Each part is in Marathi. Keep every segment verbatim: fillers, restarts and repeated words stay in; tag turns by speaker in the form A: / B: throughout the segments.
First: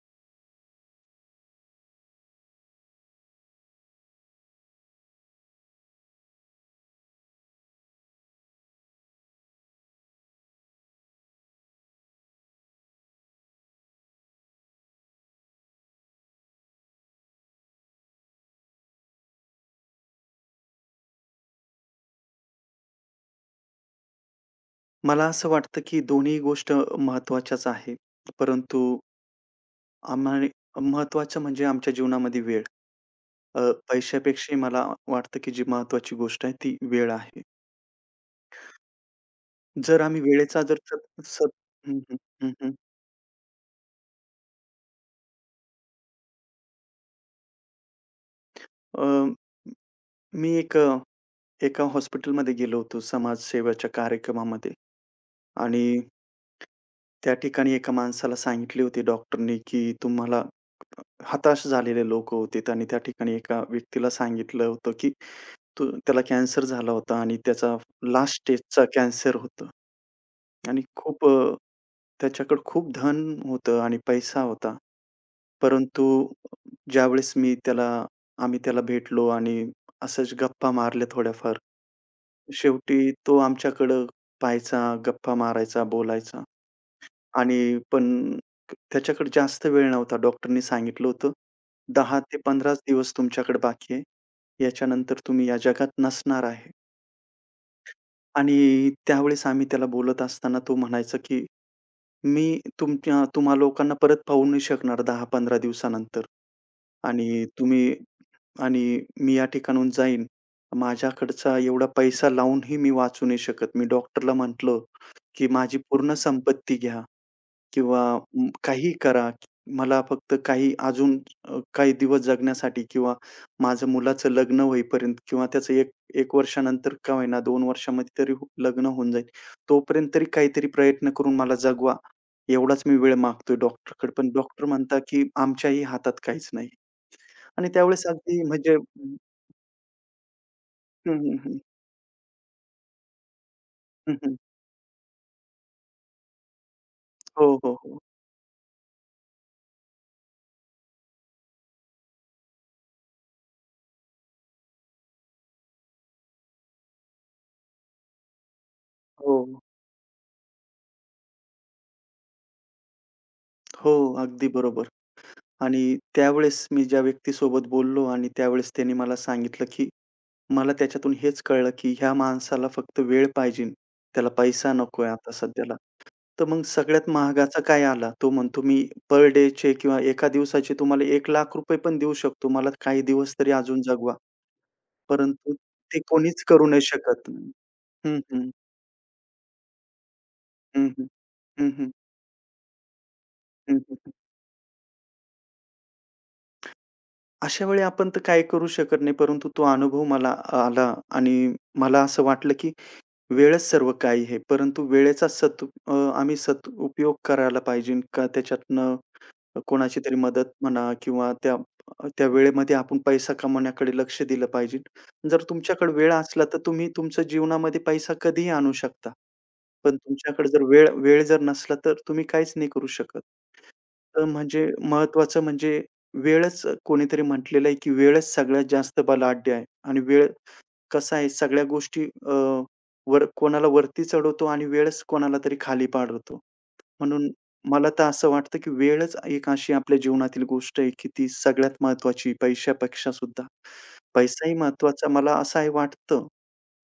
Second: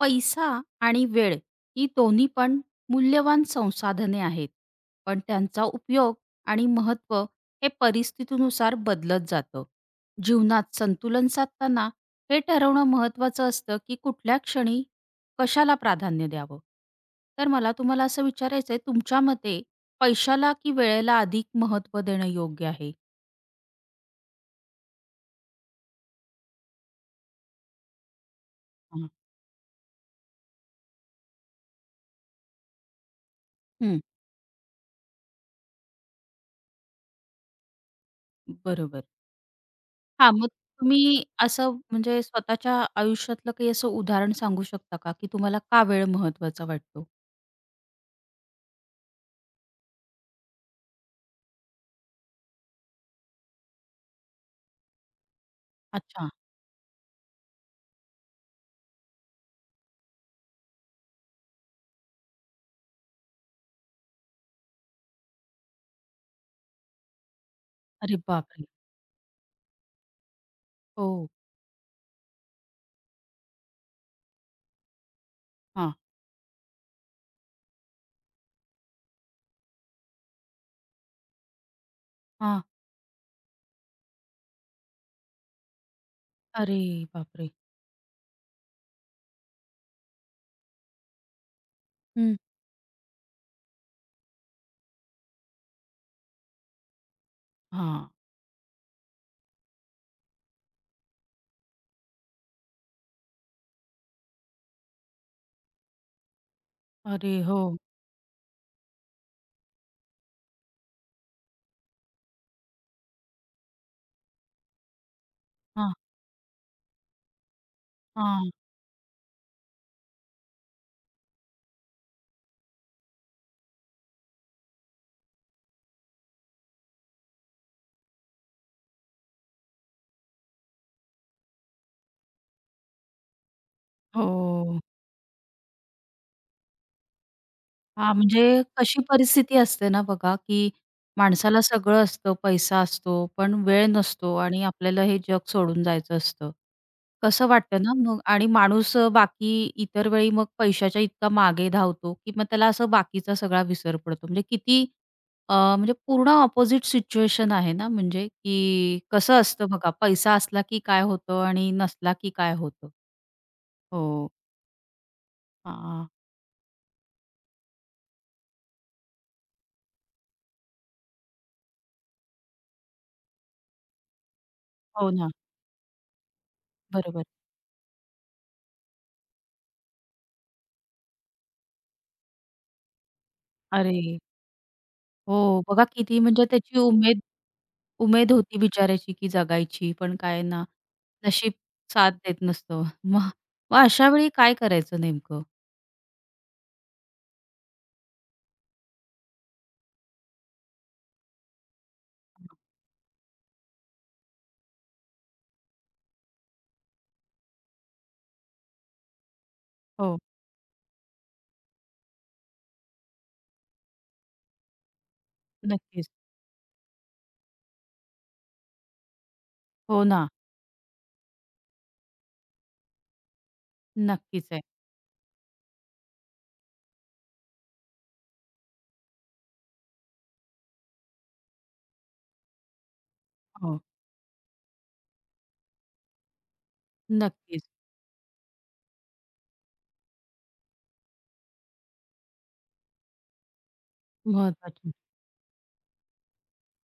A: पैसा आणि वेळ ही दोन्ही पण मूल्यवान संसाधने आहेत. पण त्यांचा उपयोग आणि महत्त्व हे परिस्थितीनुसार बदलत जातं. जीवनात संतुलन साधताना हे ठरवणं महत्त्वाचं असतं की कुठल्या क्षणी कशाला प्राधान्य द्यावं. तर मला तुम्हाला असं विचारायचं आहे, तुमच्या मते पैशाला की वेळेला अधिक महत्त्व देणं योग्य आहे?
B: मला असं वाटतं, की दोन्ही गोष्ट महत्त्वाच्याच आहे. परंतु
A: हा.
B: आम्हाला महत्त्वाचं म्हणजे आमच्या जीवनामध्ये वेळ. अ,
A: हं,
B: पैशापेक्षाही मला वाटतं, की जी महत्त्वाची गोष्ट आहे ती वेळ आहे.
A: बरोबर.
B: जर आम्ही
A: हां, मग
B: वेळेचा जर सत
A: तुम्ही
B: सत
A: असं
B: हं, हं,
A: म्हणजे
B: हं, हं.
A: स्वतःच्या आयुष्यातलं काही असं उदाहरण सांगू शकता का, की तुम्हाला का वेळ महत्त्वाचा वाटतो?
B: अ, मी एक अ, एका हॉस्पिटलमध्ये गेलो होतो समाजसेवेच्या कार्यक्रमामध्ये आणि
A: अच्छा.
B: त्या ठिकाणी एका माणसाला सांगितले होते डॉक्टरनी, की तुम्हाला हताश झालेले लोकं होते आणि त्या ठिकाणी एका व्यक्तीला सांगितलं होतं, की तो त्याला कॅन्सर झाला होता आणि त्याचा
A: अरे
B: लास्ट
A: बापरे!
B: स्टेजचा कॅन्सर होतं आणि खूप
A: हो.
B: अ, त्याच्याकडे खूप धन होतं आणि पैसा होता.
A: हां,
B: परंतु ज्यावेळेस मी त्याला आम्ही त्याला भेटलो आणि असंच गप्पा मारल्या थोड्याफार.
A: हां.
B: शेवटी तो आमच्याकडं पाहायचा, गप्पा मारायचा, बोलायचा.
A: अरे बापरे!
B: आणि पण त्याच्याकडे जास्त वेळ नव्हता. डॉक्टरनी सांगितलं होतं, दहा
A: हं.
B: ते 15च दिवस तुमच्याकडे बाकी आहे. याच्यानंतर तुम्ही या जगात नसणार आहे."
A: हां.
B: आणि त्यावेळेस आम्ही त्याला बोलत असताना तो म्हणायचा, की "मी तुमच्या तुम्हा लोकांना परत पाहू नाही शकणार दहा ते पंधरा दिवसानंतर
A: अरे
B: आणि
A: हो.
B: तुम्ही आणि मी या ठिकाणाहून जाईन. माझ्याकडचा एवढा पैसा लावूनही मी वाचू नाही शकत." मी डॉक्टरला म्हटलं, की "माझी
A: हां,
B: पूर्ण संपत्ती घ्या. किंवा म,
A: हां.
B: काही करा. मला फक्त काही अजून अ, काही दिवस जगण्यासाठी किंवा माझं मुलाचं लग्न होईपर्यंत किंवा त्याचं एक एक वर्षानंतर का होईना दोन वर्षामध्ये तरी हो- लग्न होऊन जाईल. तोपर्यंत तरी काहीतरी प्रयत्न करून मला जगवा. एवढाच मी वेळ मागतोय डॉक्टरकडे. पण डॉक्टर
A: हो.
B: म्हणतात, की आमच्याही हातात काहीच नाही. आणि त्यावेळेस
A: हां,
B: अगदी
A: म्हणजे
B: म्हणजे
A: कशी परिस्थिती असते ना बघा, की
B: हं, हं, हं.
A: माणसाला सगळं असतं, पैसा असतो, पण वेळ
B: हं,
A: नसतो
B: हं.
A: आणि आपल्याला हे जग सोडून जायचं असतं. कसं
B: हो, हो,
A: वाटतं ना
B: हो.
A: मग आणि माणूस अ, बाकी इतर वेळी मग पैशाच्या इतका मागे धावतो, की मग त्याला असं बाकीचा सगळा विसर पडतो. म्हणजे किती अ, म्हणजे पूर्ण अपोझिट सिच्युएशन आहे ना म्हणजे, की
B: हो,
A: कसं
B: हो.
A: असतं बघा, पैसा असला की काय होतं आणि नसला की काय होतं?
B: हो,
A: हो.
B: अगदी बरोबर. आणि
A: हां,
B: त्यावेळेस मी ज्या व्यक्तीसोबत बोललो आणि त्यावेळेस त्याने मला सांगितलं, की मला त्याच्यातून हेच कळलं, की ह्या माणसाला फक्त वेळ पाहिजे. त्याला पैसा नकोय
A: हो ना.
B: आता सध्याला. तर मग सगळ्यात
A: बरोबर.
B: महागाचा काय आला? तो म्हणतो, "मी पर डेचे किंवा एका दिवसाचे तुम्हाला एक लाख रुपये पण देऊ शकतो. मला काही दिवस तरी अजून जगवा."
A: अरे!
B: परंतु
A: हो, बघा
B: ते
A: किती
B: कोणीच
A: म्हणजे
B: करू
A: त्याची
B: नाही
A: उमेद
B: शकत. हं,
A: उमेद
B: हं.
A: होती बिचाऱ्याची की जगायची, पण काय ना,
B: हं, हं.
A: नशीब
B: हं, हं.
A: साथ देत नसतं. मग
B: हं,
A: मग अशा
B: हं.
A: वेळी काय करायचं नेमकं?
B: अशा वेळी आपण तर काही करू शकत नाही. परंतु तो अनुभव मला आला आणि मला असं वाटलं, की वेळच सर्व काही आहे. परंतु वेळेचा सत अ, आम्ही सदुपयोग करायला पाहिजे का त्याच्यातनं कोणाची तरी
A: हो,
B: मदत म्हणा किंवा त्या त्या वेळेमध्ये आपण पैसा कमवण्याकडे लक्ष दिलं पाहिजे. जर तुमच्याकडे
A: नक्कीच.
B: वेळ असला, तर तुम्ही तुमच्या जीवनामध्ये पैसा कधीही आणू शकता. पण
A: हो ना,
B: तुमच्याकडे जर वेळ वेळ जर नसला, तर तुम्ही काहीच नाही करू शकत. तर
A: नक्कीच आहे.
B: म्हणजे महत्त्वाचं म्हणजे वेळच कोणीतरी म्हटलेलं आहे, की वेळच सगळ्यात जास्त बलाढ्य आहे आणि वेळ कसं आहे सगळ्या गोष्टी अ, वर कोणाला
A: हो,
B: वरती चढवतो आणि वेळच कोणाला तरी खाली पाडवतो. म्हणून
A: नक्कीच.
B: मला तर असं वाटतं, की वेळच एक अशी आपल्या जीवनातील गोष्ट आहे, की ती सगळ्यात महत्त्वाची पैशापेक्षा सुद्धा. पैसाही
A: महत्वाची.
B: महत्त्वाचा मला असं आहे वाटतं,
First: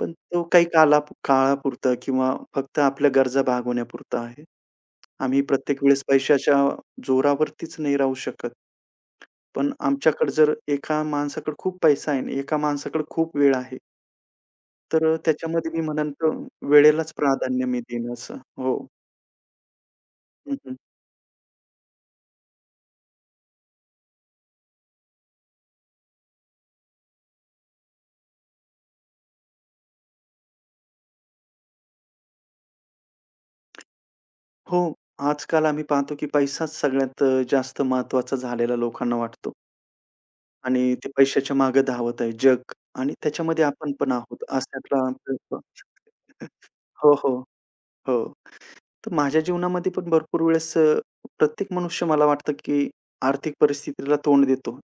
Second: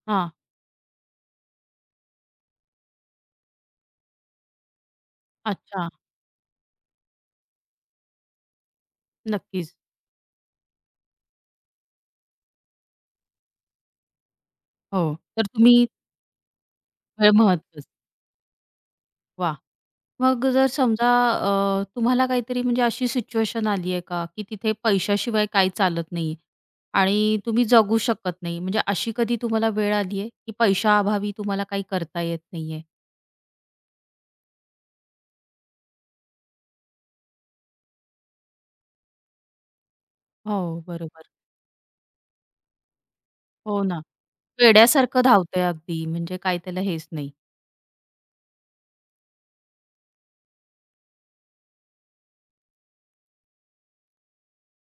B: पण
A: हां,
B: तो काही काला काळापुरता किंवा फक्त आपल्या गरजा भागवण्यापुरता आहे. आम्ही प्रत्येक
A: अच्छा,
B: वेळेस पैशाच्या जोरावरतीच नाही राहू शकत. पण
A: नक्कीच.
B: आमच्याकडे जर एका माणसाकडे खूप पैसा आहे आणि एका माणसाकडे खूप वेळ आहे. तर
A: हो,
B: अ,
A: तर
B: त्याच्यामध्ये मी
A: तुम्ही
B: म्हणेन तर वेळेलाच
A: वेळ
B: प्राधान्य मी
A: महत्वाचं.
B: देईन असं. हो.
A: वा मग
B: हं,
A: जर
B: हं.
A: समजा अ, तुम्हाला काहीतरी म्हणजे अशी सिच्युएशन आली आहे का, की तिथे पैशाशिवाय काही चालत नाही आणि तुम्ही जगू शकत नाही. म्हणजे अशी कधी तुम्हाला वेळ आली आहे, की पैशाअभावी तुम्हाला काही करता येत नाहीये?
B: हो. आजकाल आम्ही पाहतो की पैसाच सगळ्यात अ, जास्त महत्त्वाचा झालेला लोकांना वाटतो
A: हो,
B: आणि ते
A: बरोबर.
B: पैशाच्या मागे धावत आहे जग आणि त्याच्यामध्ये
A: हो
B: आपण
A: ना.
B: पण आहोत अशातला
A: वेड्यासारखं
B: प्रयत्न
A: धावतंय अगदी म्हणजे काय त्याला हेच
B: हो, हो,
A: नाही.
B: हो. तर माझ्या जीवनामध्ये पण भरपूर वेळेस अ, प्रत्येक मनुष्य मला वाटतं की आर्थिक परिस्थितीला तोंड देतो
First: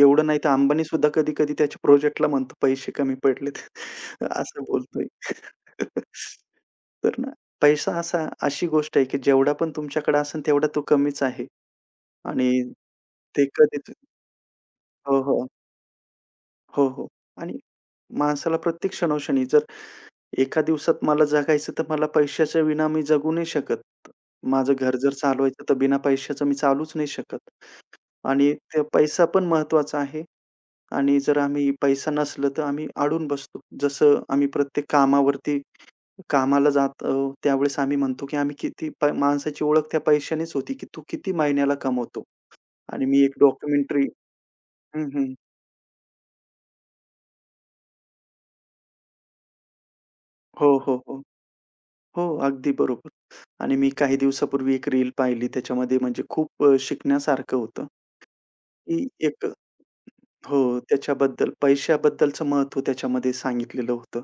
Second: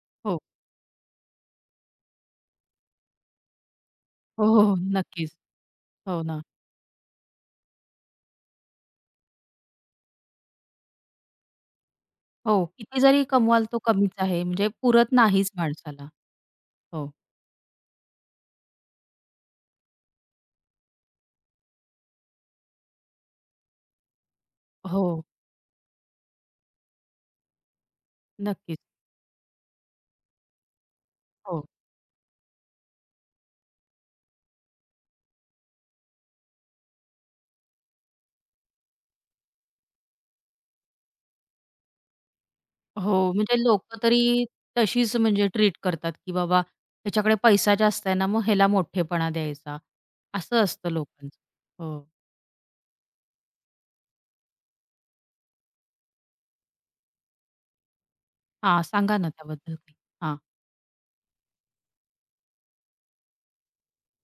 B: एवढं नाही
A: हो.
B: तर अंबानी सुद्धा कधी-कधी त्याच्या प्रोजेक्टला म्हणतो, "पैसे कमी पडलेत."
A: हो, हो,
B: असं
A: हो.
B: बोलतोय.
A: नक्कीच. हो ना.
B: तर ना, पैसा असा अशी गोष्ट आहे, की जेवढा पण तुमच्याकडे असेल तेवढा तो कमीच आहे आणि
A: हो. किती जरी
B: ते
A: कमवाल तो
B: कधीच
A: कमीच आहे. म्हणजे पुरत
B: हो, हो.
A: नाहीच माणसाला.
B: हो, हो.
A: हो.
B: आणि माणसाला प्रत्येक क्षणोक्षणी जर एका दिवसात मला जगायचं तर मला पैशाच्या विना मी जगू नाही शकत. माझं घर
A: हो.
B: जर चालवायचं तर बिना पैशाचं मी चालूच नाही शकत आणि
A: नक्कीच.
B: ते पैसा पण महत्त्वाचा आहे आणि जर
A: हो.
B: आम्ही पैसा नसला तर आम्ही अडून बसतो. जसं आम्ही प्रत्येक कामावरती कामाला जात आहोत, त्यावेळेस आम्ही म्हणतो, की आम्ही किती प माणसाची ओळख त्या पैशानेच होती, की तू किती महिन्याला कमवतो. आणि मी
A: हो,
B: एक
A: म्हणजे लोकं
B: डॉक्युमेंटरी
A: तरी
B: हं,
A: तशीच
B: हं.
A: म्हणजे ट्रीट करतात, की बाबा ह्याच्याकडे पैसा जास्त आहे ना, मग ह्याला मोठेपणा द्यायचा. असं
B: हो,
A: असतं
B: हो, हो.
A: लोकांचं. हो.
B: हो, अगदी बरोबर. आणि मी काही दिवसापूर्वी एक रील पाहिली त्याच्यामध्ये म्हणजे खूप अ, शिकण्यासारखं होतं,
A: हां,
B: की
A: सांगा ना
B: एक
A: त्याबद्दल काही? हां.
B: हो, त्याच्याबद्दल पैशाबद्दलचं महत्त्व त्याच्यामध्ये सांगितलेलं होतं.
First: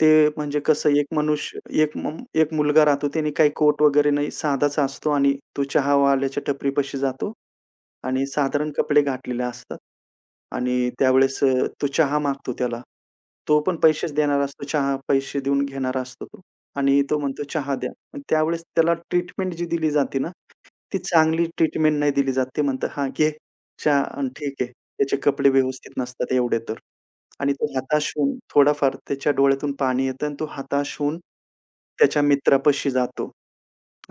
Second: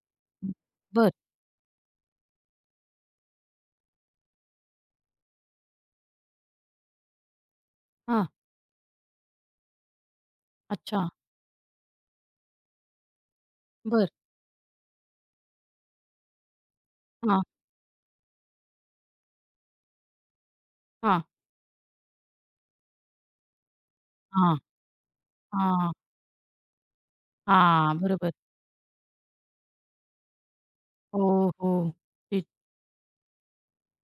B: ते म्हणजे कसं एक
A: बरं.
B: मनुष्य एक म एक मुलगा राहतो त्याने काही कोट वगैरे नाही, साधाच असतो आणि तो चहावाल्याच्या टपरीपाशी जातो आणि
A: हां.
B: साधारण कपडे घातलेले असतात आणि
A: अच्छा.
B: त्यावेळेस अ, तो चहा मागतो त्याला. तो पण
A: बरं.
B: पैसेच देणारा असतो, चहा पैसे देऊन घेणारा असतो तो आणि तो
A: हां,
B: म्हणतो, "चहा द्या." पण त्यावेळेस त्याला ट्रीटमेंट जी दिली जाते ना, ती
A: हां,
B: चांगली ट्रीटमेंट नाही दिली जात. ते म्हणतात, "हां, घे चहा आणि ठीक
A: हां,
B: आहे." त्याचे कपडे व्यवस्थित
A: हां,
B: नसतात एवढे तर. आणि तो
A: हां.
B: हताश
A: बरोबर.
B: होऊन थोडाफार त्याच्या डोळ्यातून पाणी येतं आणि तो हताश होऊन
A: हो, हो.
B: त्याच्या
A: तेच.
B: मित्रापाशी जातो.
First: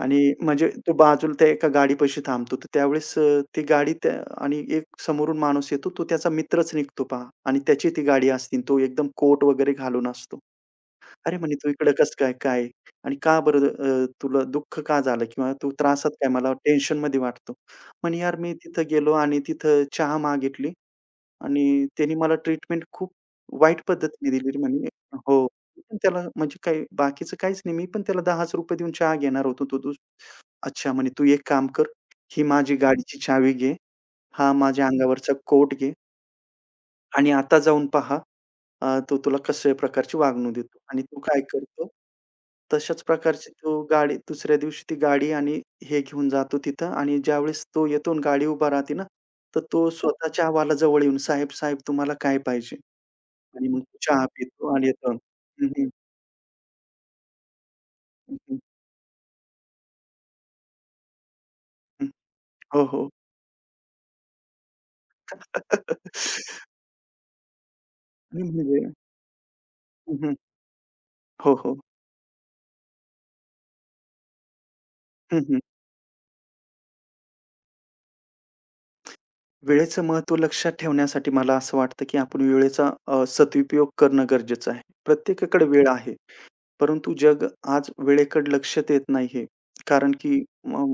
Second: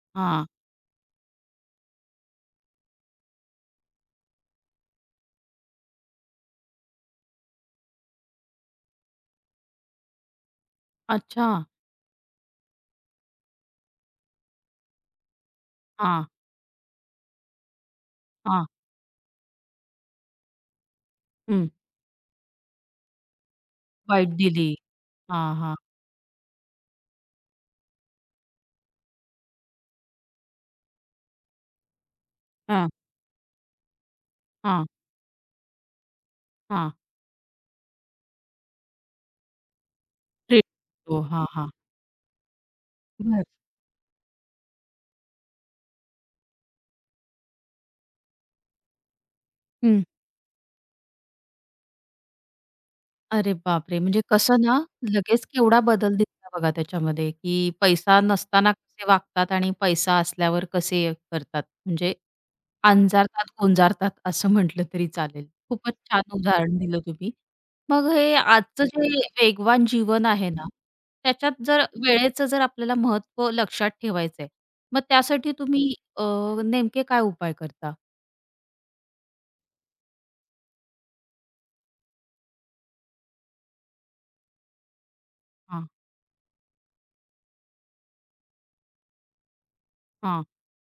B: आणि
A: हां.
B: म्हणजे तो बाजूला त्या एका गाडीपाशी थांबतो. तर त्यावेळेस अ, ती गाडी त्या आणि एक समोरून माणूस येतो. तो त्याचा मित्रच निघतो पहा आणि त्याची ती गाडी असते. तो एकदम कोट वगैरे घालून असतो. अरे,
A: अच्छा.
B: म्हणे तू इकडं कसं काय? काय? आणि का बरं अ, तुला दुःख का झालं किंवा तू त्रासात
A: हां,
B: काय? मला टेन्शनमध्ये वाटतो. म्हणे यार मी
A: हां.
B: तिथं गेलो आणि तिथं चहा मागितली
A: हं.
B: आणि त्यानी मला ट्रीटमेंट खूप वाईट
A: वाईट
B: पद्धतीने दिली
A: दिली.
B: म्हणे. हो.
A: हां, हां.
B: मी पण त्याला म्हणजे काही बाकीचं काहीच नाही. मी पण त्याला दहा रुपयेच देऊन चहा घेणार होतो. तो तू अच्छा म्हणे, "तू एक काम कर, ही माझी
A: हां,
B: गाडीची चावी घे, हा
A: हां,
B: माझ्या अंगावरचा कोट घे
A: हां.
B: आणि आता जाऊन पहा, अ, तो तुला कशा प्रकारची वागणूक
A: ट्रीट.
B: देतो आणि तू
A: हो.
B: काय
A: हां, हां.
B: करतो, तशाच
A: बरं.
B: प्रकारची तो गाडी दुसऱ्या दिवशी ती गाडी आणि हे घेऊन जातो तिथं आणि ज्यावेळेस तो येतो आणि गाडी उभा राहते ना, तर तो स्वतःच्या आवाला जवळ येऊन, "साहेब, साहेब, तुम्हाला काय पाहिजे?"
A: अरे
B: आणि मग तो
A: बापरे! म्हणजे
B: चहा
A: कसं
B: पितो
A: ना,
B: आणि येतो.
A: लगेच
B: हं,
A: केवढा
B: हं,
A: बदल दिसला बघा त्याच्यामध्ये, की पैसा
B: हं, हं,
A: नसताना कसे वागतात आणि पैसा असल्यावर कसे करतात.
B: हं.
A: म्हणजे
B: हो, हो.
A: अंजारतात, गोंजारतात असं म्हटलं तरी चालेल. खूपच छान उदाहरण दिलं तुम्ही. मग हे
B: आणि म्हणजे
A: आजचं जे वेगवान
B: हं,
A: जीवन
B: हं.
A: आहे ना,
B: हो,
A: त्याच्यात
B: हो.
A: जर वेळेचं जर आपल्याला महत्त्व लक्षात ठेवायचं मग
B: हं,
A: त्यासाठी
B: हं.
A: तुम्ही अ, नेमके काय उपाय करता?
B: वेळेचं महत्त्व लक्षात ठेवण्यासाठी मला असं वाटतं, की आपण वेळेचा अ, सदुपयोग करणं गरजेचं आहे. प्रत्येकाकडे
A: हां,
B: वेळ आहे. परंतु जग आज वेळेकडे लक्ष देत नाहीये. कारण की
A: हां.
B: म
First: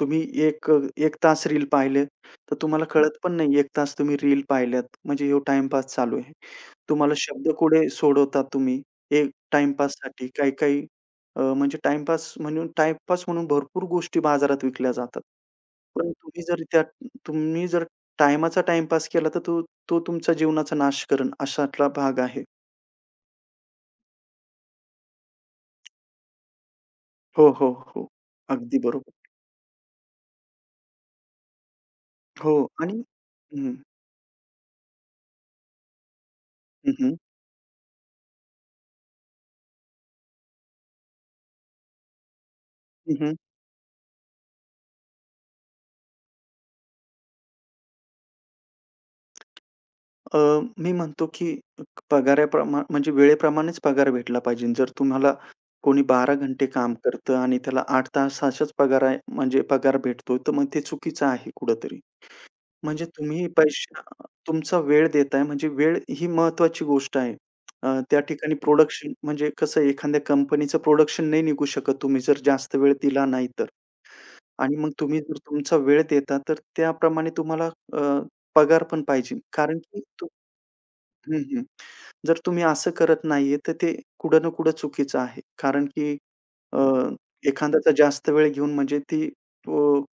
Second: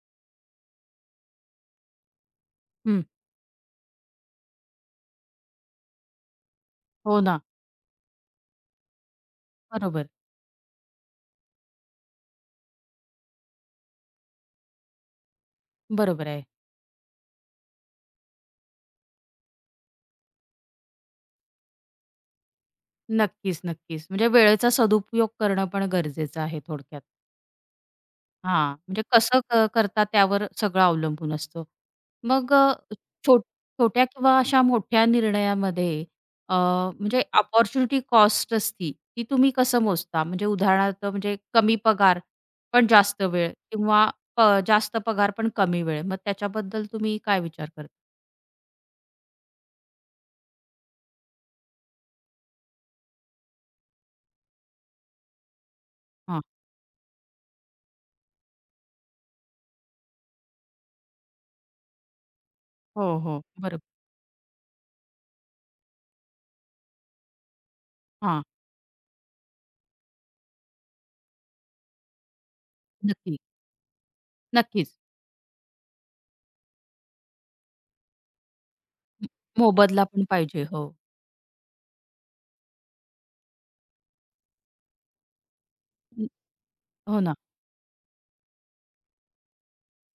B: तुम्ही एक अ, एक तास रील पाहिले, तर तुम्हाला हं.
A: हं.
B: कळत पण नाही एक तास तुम्ही रील पाहिल्यात, म्हणजे ह्यो टाईमपास चालू आहे. तुम्हाला
A: हो ना.
B: शब्दकोडे सोडवता तुम्ही हे
A: बरोबर.
B: टाईमपाससाठी. काही-काही अ, म्हणजे टाईमपास म्हणून टाईमपास म्हणून भरपूर गोष्टी बाजारात विकल्या जातात. पण
A: बरोबर
B: तुम्ही
A: आहे.
B: जर त्या तुम्ही जर टाईमाचा टाईमपास केला, तर तो तो तुमचा जीवनाचा नाश करेल अशातला भाग आहे.
A: नक्कीच, नक्कीच. म्हणजे वेळेचा सदुपयोग करणं पण गरजेचं आहे थोडक्यात.
B: हो, हो, हो.
A: हां,
B: अगदी
A: म्हणजे
B: बरोबर.
A: कसं क करता त्यावर सगळं अवलंबून असतं.
B: हो
A: मग अ,
B: आणि
A: छो
B: हं,
A: छोट्या किंवा अशा मोठ्या निर्णयामध्ये अ,
B: हं, हं,
A: म्हणजे अपॉर्च्युनिटी कॉस्ट असती, ती तुम्ही कसं मोजता? म्हणजे उदाहरणार्थ म्हणजे कमी पगार पण
B: हं,
A: जास्त
B: हं.
A: वेळ किंवा प जास्त पगार पण कमी वेळ. मग त्याच्याबद्दल तुम्ही काय विचार करता?
B: अ, मी म्हणतो की पगाराप्रमा म्हणजे वेळेप्रमाणेच पगार भेटला पाहिजे. जर तुम्हाला कोणी बारा
A: हां.
B: घंटे काम करतं आणि त्याला आठ तासाचाच पगार आहे म्हणजे पगार भेटतो, तर मग ते चुकीचं आहे कुठेतरी. म्हणजे
A: हो, हो.
B: तुम्ही
A: बरोबर.
B: पैसे तुमचा वेळ देताय म्हणजे वेळ ही महत्वाची गोष्ट आहे. अ, त्या
A: हां.
B: ठिकाणी प्रोडक्शन म्हणजे कसं आहे, एखाद्या कंपनीचं प्रोडक्शन नाही निघू शकत तुम्ही जर जास्त वेळ दिला
A: नक्की,
B: नाही तर. आणि मग
A: नक्कीच.
B: तुम्ही जर तुमचा वेळ देता, तर त्याप्रमाणे तुम्हाला अ, पगार पण
A: म
B: पाहिजे. कारण की
A: मोबदला पण
B: तू
A: पाहिजे. हो.
B: हं, हं. जर तुम्ही असं करत नाहीये, तर ते कुठं ना कुठं चुकीचं आहे. कारण की
A: न-
B: अ,
A: हो ना.
B: एखाद्याचा जास्त वेळ घेऊन म्हणजे ती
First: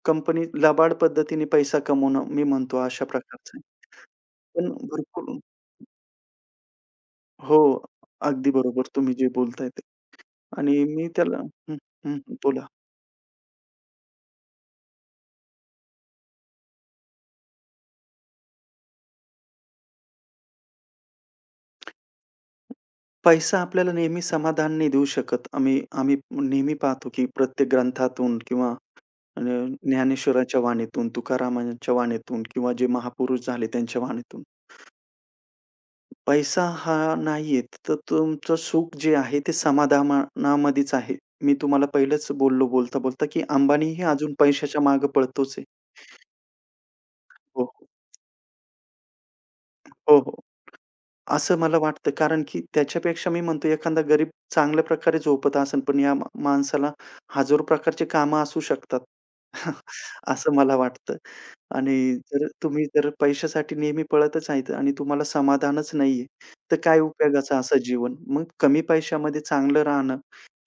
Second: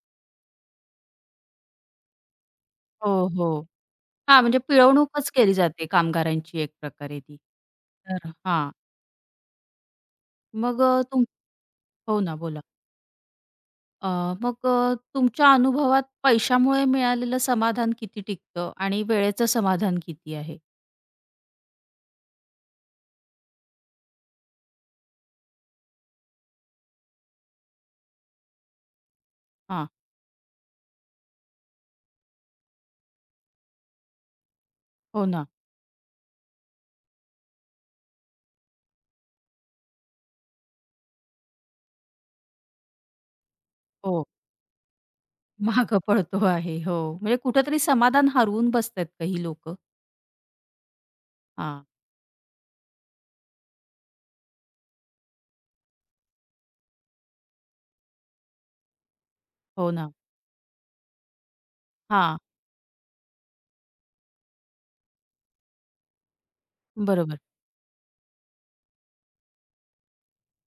B: कंपनी लबाड पद्धतीने पैसा कमवणं, मी म्हणतो अशा
A: हो,
B: प्रकारचं
A: हो.
B: आहे.
A: हां, म्हणजे
B: पण
A: पिळवणूकच
B: भरपूर
A: केली जाते कामगारांची एक प्रकारे ती.
B: हो,
A: तर
B: अगदी
A: हां,
B: बरोबर तुम्ही जे बोलताय ते
A: मग
B: आणि
A: अ,
B: मी
A: तुम
B: त्याला हं, हं,
A: हो ना, बोला.
B: बोला.
A: अ, मग अ, तुमच्या अनुभवात पैशामुळे मिळालेलं समाधान किती टिकतं आणि वेळेचं समाधान किती आहे?
B: पैसा आपल्याला नेहमी समाधान नाही देऊ शकत. आम्ही आम्ही नेहमी पाहतो, की प्रत्येक ग्रंथातून किंवा अ,
A: हां,
B: ज्ञानेश्वराच्या वाणीतून, तुकारामांच्या वाणीतून किंवा जे महापुरुष झाले त्यांच्या वाणीतून.
A: हो ना.
B: पैसा हा नाहीये, तर तुमचं सुख जे आहे ते समाधानामध्येच आहे. मी तुम्हाला पहिलंच बोललो बोलता-बोलता, की अंबानीही
A: हो,
B: अजून पैशाच्या मागे पळतोच आहे.
A: मागं पडतो आहे. हो, म्हणजे
B: हो,
A: कुठेतरी
B: हो.
A: समाधान हरवून बसतायत काही लोकं.
B: हो, हो. असं मला
A: हां,
B: वाटतं, कारण की त्याच्यापेक्षा मी म्हणतो एखादा गरीब चांगल्या प्रकारे झोपत असेल, पण या मा माणसाला हजारो प्रकारची कामं असू शकतात.
A: हो ना.
B: असं मला वाटतं. आणि
A: हां,
B: जर तुम्ही जर पैशासाठी नेहमी पळतच आहेत आणि तुम्हाला समाधानच नाहीये, तर काय
A: बरोबर.
B: उपयोगाचं असं जीवन? मग कमी पैशामध्ये चांगलं राहणं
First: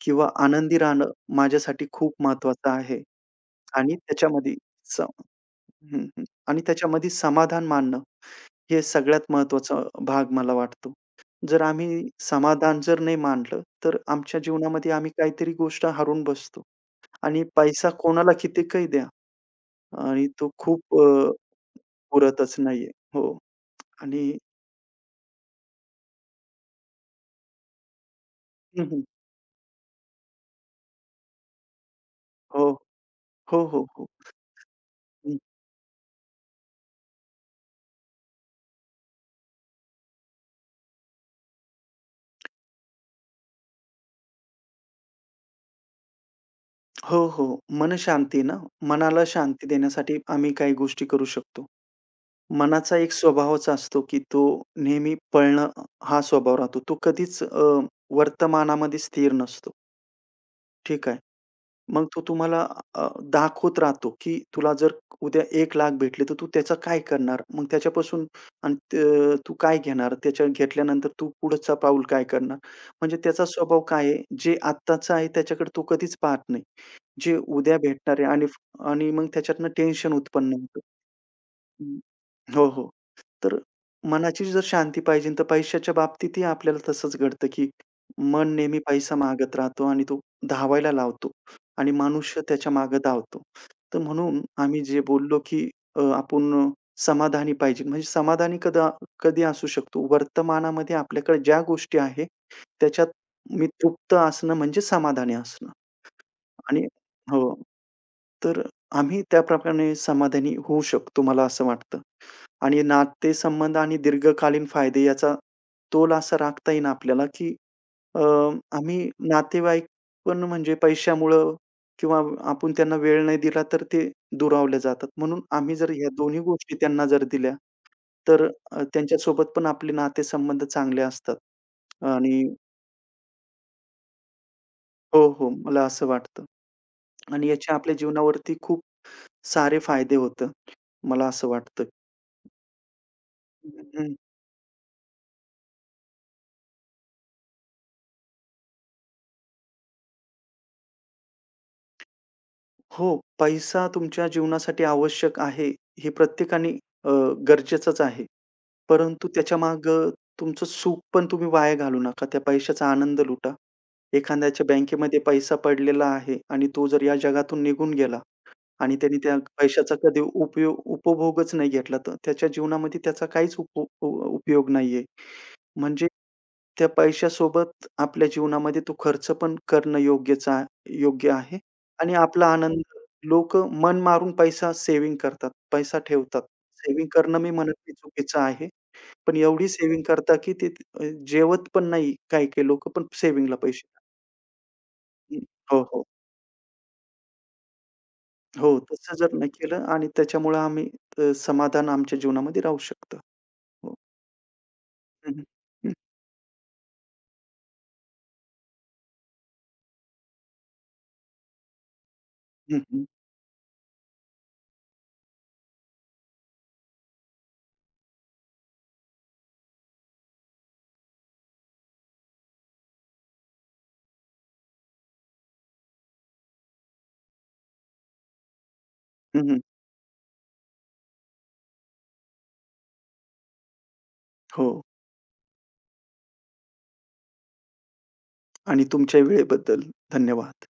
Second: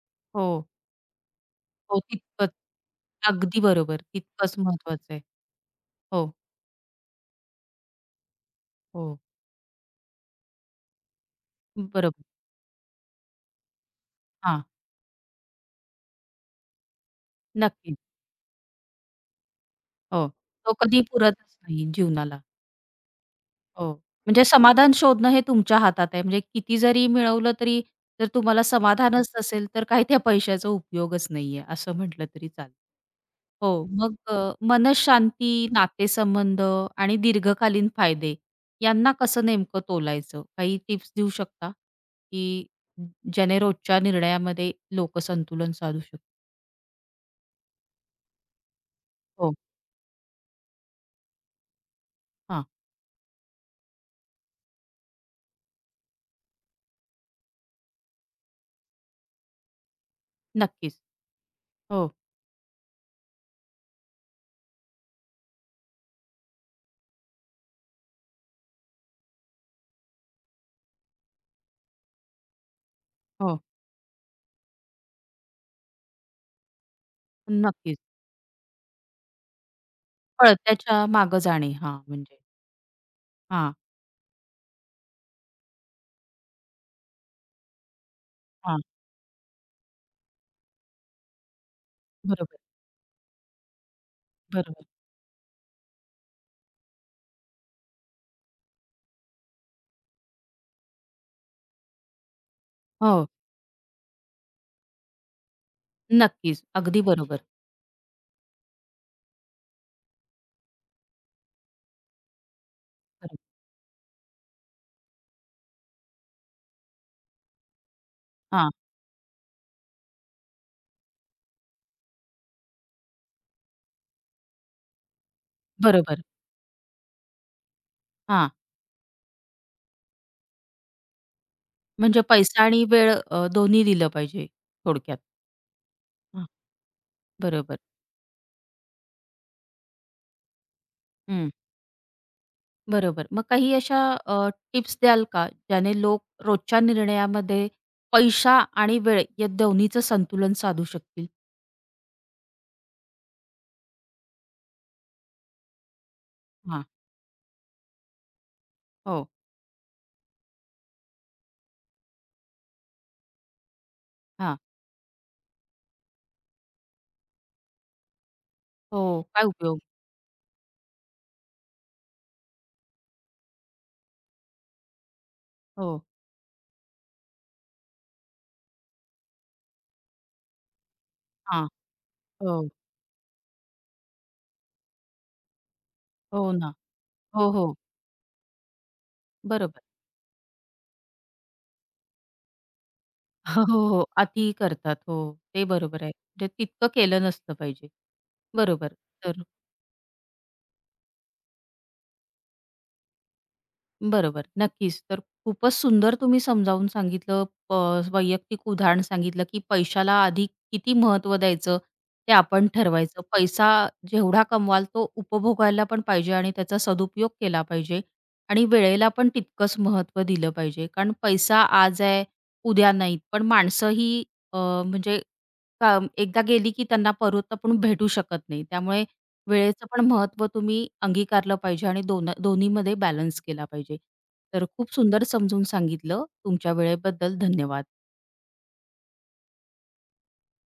B: किंवा
A: हो,
B: आनंदी राहणं माझ्यासाठी
A: हो,
B: खूप
A: तितकंच.
B: महत्वाचं आहे
A: अगदी
B: आणि
A: बरोबर.
B: त्याच्यामध्ये
A: तितकंच
B: स
A: महत्वाचं आहे.
B: हं, हं.
A: हो,
B: आणि त्याच्यामध्ये समाधान मानणं हे
A: हो,
B: सगळ्यात महत्त्वाचा भाग मला वाटतो. जर आम्ही
A: बरोबर.
B: समाधान जर नाही मानलं, तर आमच्या
A: हां,
B: जीवनामध्ये आम्ही काहीतरी गोष्ट हरवून बसतो आणि पैसा
A: नक्कीच.
B: कोणाला कितीकही द्या आणि
A: हो.
B: तो
A: तो
B: खूप
A: कधी
B: अ,
A: पुरतच नाही जीवनाला.
B: पुरतच नाहीये. हो
A: हो.
B: आणि
A: म्हणजे समाधान शोधणं हे तुमच्या हातात आहे. म्हणजे किती जरी मिळवलं तरी जर तुम्हाला
B: हं, हं.
A: समाधानच नसेल, तर काही त्या पैशाचा उपयोगच नाहीये असं म्हटलं तरी
B: हो.
A: चालेल.
B: हो, हो,
A: हो.
B: हो.
A: मग अ,
B: हं.
A: मनःशांती, नातेसंबंध आणि दीर्घकालीन फायदे यांना कसं नेमकं तोलायचं? काही टिप्स देऊ शकता? की ज्याने रोजच्या निर्णयामध्ये लोकं संतुलन साधू शकतो?
B: हो, हो. मनःशांती ना, मनाला
A: हो.
B: शांती देण्यासाठी आम्ही काही गोष्टी करू शकतो.
A: हां.
B: मनाचा एक स्वभावच असतो, की तो नेहमी पळणं हा स्वभाव राहतो. तो कधीच अ, वर्तमानामध्ये स्थिर नसतो.
A: नक्कीच.
B: ठीक आहे. मग
A: हो,
B: तो तुम्हाला अ, दाखवत राहतो, की तुला जर उद्या एक लाख भेटले, तर तू त्याचं काय करणार? मग त्याच्यापासून आणि त तू काय घेणार? त्याच्या घेतल्यानंतर तू पुढचं पाऊल काय करणार? म्हणजे त्याचा
A: हो.
B: स्वभाव काय आहे? जे आत्ताचं आहे त्याच्याकडे तो कधीच पाहत नाही. जे उद्या
A: नक्कीच.
B: भेटणार आहे आणि आणि मग त्याच्यातनं टेन्शन उत्पन्न होतं.
A: पळत्याच्या मागं जाणे. हां, म्हणजे
B: हो, हो. तर
A: हां,
B: मनाची जर शांती पाहिजे तर पैशाच्या बाबतीतही आपल्याला तसंच घडतं, की मन नेहमी
A: हां.
B: पैसा मागत राहतो आणि तो धावायला लावतो आणि मनुष्य
A: बरोबर,
B: त्याच्या मागे धावतो. तर म्हणून आम्ही
A: बरोबर.
B: जे बोललो, की अ, आपण समाधानी पाहिजे. म्हणजे समाधानी कदा कधी असू शकतो? वर्तमानामध्ये आपल्याकडे ज्या गोष्टी आहे त्याच्यात
A: हो,
B: मी तृप्त असणं म्हणजे समाधानी असणं
A: नक्कीच.
B: आणि
A: अगदी
B: हो.
A: बरोबर.
B: तर आम्ही त्या प्रकारे समाधानी होऊ शकतो, मला असं वाटतं. आणि
A: बरोबर.
B: नातेसंबंध आणि दीर्घकालीन फायदे याचा तोल असा राखता येईल आपल्याला, की अ,
A: हां,
B: आम्ही नातेवाईक पण म्हणजे पैशामुळं किंवा आपण त्यांना वेळ नाही दिला, तर ते दुरावले जातात. म्हणून आम्ही जर ह्या
A: बरोबर.
B: दोन्ही गोष्टी त्यांना जर दिल्या, तर
A: हां,
B: अ, त्यांच्यासोबत पण आपले नातेसंबंध चांगले असतात.
A: म्हणजे
B: आणि
A: पैसा आणि वेळ अ, दोन्ही दिलं पाहिजे थोडक्यात.
B: हो, हो. मला असं वाटतं
A: हां,
B: आणि याचे
A: बरोबर.
B: आपल्या जीवनावरती खूप सारे फायदे होतात. मला असं
A: हं,
B: वाटतं.
A: बरोबर. मग काही अशा अ, टिप्स द्याल का ज्याने लोक रोजच्या निर्णयामध्ये पैसा आणि वेळ या दोन्हीचं संतुलन साधू शकतील?
B: हो, पैसा तुमच्या जीवनासाठी आवश्यक आहे, हे प्रत्येकाने
A: हां,
B: अ, गरजेचंच आहे.
A: हो,
B: परंतु त्याच्यामागं तुमचं सुख पण तुम्ही वाया घालू नका. त्या पैशाचा आनंद लुटा.
A: हां,
B: एखाद्याच्या बँकेमध्ये पैसा पडलेला आहे आणि तो जर या जगातून निघून गेला, आणि त्याने
A: हो.
B: त्या
A: काय उपयोग?
B: पैशाचा कधी उपयोग उपभोगच नाही घेतला, तर त्याच्या जीवनामध्ये त्याचा काहीच उप उ उपयोग नाहीये.
A: हो,
B: म्हणजे त्या पैशासोबत आपल्या जीवनामध्ये तो खर्च पण करणं योग्यच आ योग्य आहे
A: हां,
B: आणि आपला
A: हो,
B: आनंद लोक मन मारून पैसा सेव्हिंग करतात, पैसा ठेवतात.
A: हो ना.
B: सेव्हिंग करणं
A: हो,
B: मी म्हणत
A: हो.
B: नाही चुकीचं आहे. पण एवढी
A: बरोबर.
B: सेव्हिंग करतात, की ते अ, जेवत पण नाही काही-काही लोकं, पण सेव्हिंगला
A: हो, हो,
B: पैसे
A: हो.
B: टाकतात.
A: अति करतात. हो, ते
B: हो,
A: बरोबर
B: हो.
A: आहे. म्हणजे तितकं केलं नसलं पाहिजे.
B: हो,
A: बरोबर.
B: तसं जर
A: तर
B: नाही केलं आणि त्याच्यामुळं आम्ही अ, समाधान आमच्या जीवनामध्ये राहू शकतं. हो.
A: बरोबर, नक्कीच. तर
B: हं.
A: खूपच
B: हं,
A: सुंदर तुम्ही समजावून सांगितलं. प वैयक्तिक उदाहरण सांगितलं, की पैशाला आधी किती महत्त्व द्यायचं, ते आपण
B: हं, हं.
A: ठरवायचं. पैसा जेवढा कमवाल तो उपभोगायला पण पाहिजे आणि त्याचा सदुपयोग केला पाहिजे आणि वेळेला पण तितकंच महत्त्व दिलं पाहिजे. कारण पैसा आज आहे, उद्या नाहीत. पण माणसं ही अ, म्हणजे का एकदा गेली की त्यांना परत आपण भेटू शकत नाही. त्यामुळे
B: हं, हं.
A: वेळेचं पण महत्त्व तुम्ही अंगीकारलं पाहिजे आणि दोन दोन्हीमध्ये बॅलन्स केला पाहिजे. तर
B: हो
A: खूप सुंदर समजून सांगितलं. तुमच्या वेळेबद्दल धन्यवाद.
B: आणि तुमच्या वेळेबद्दल धन्यवाद.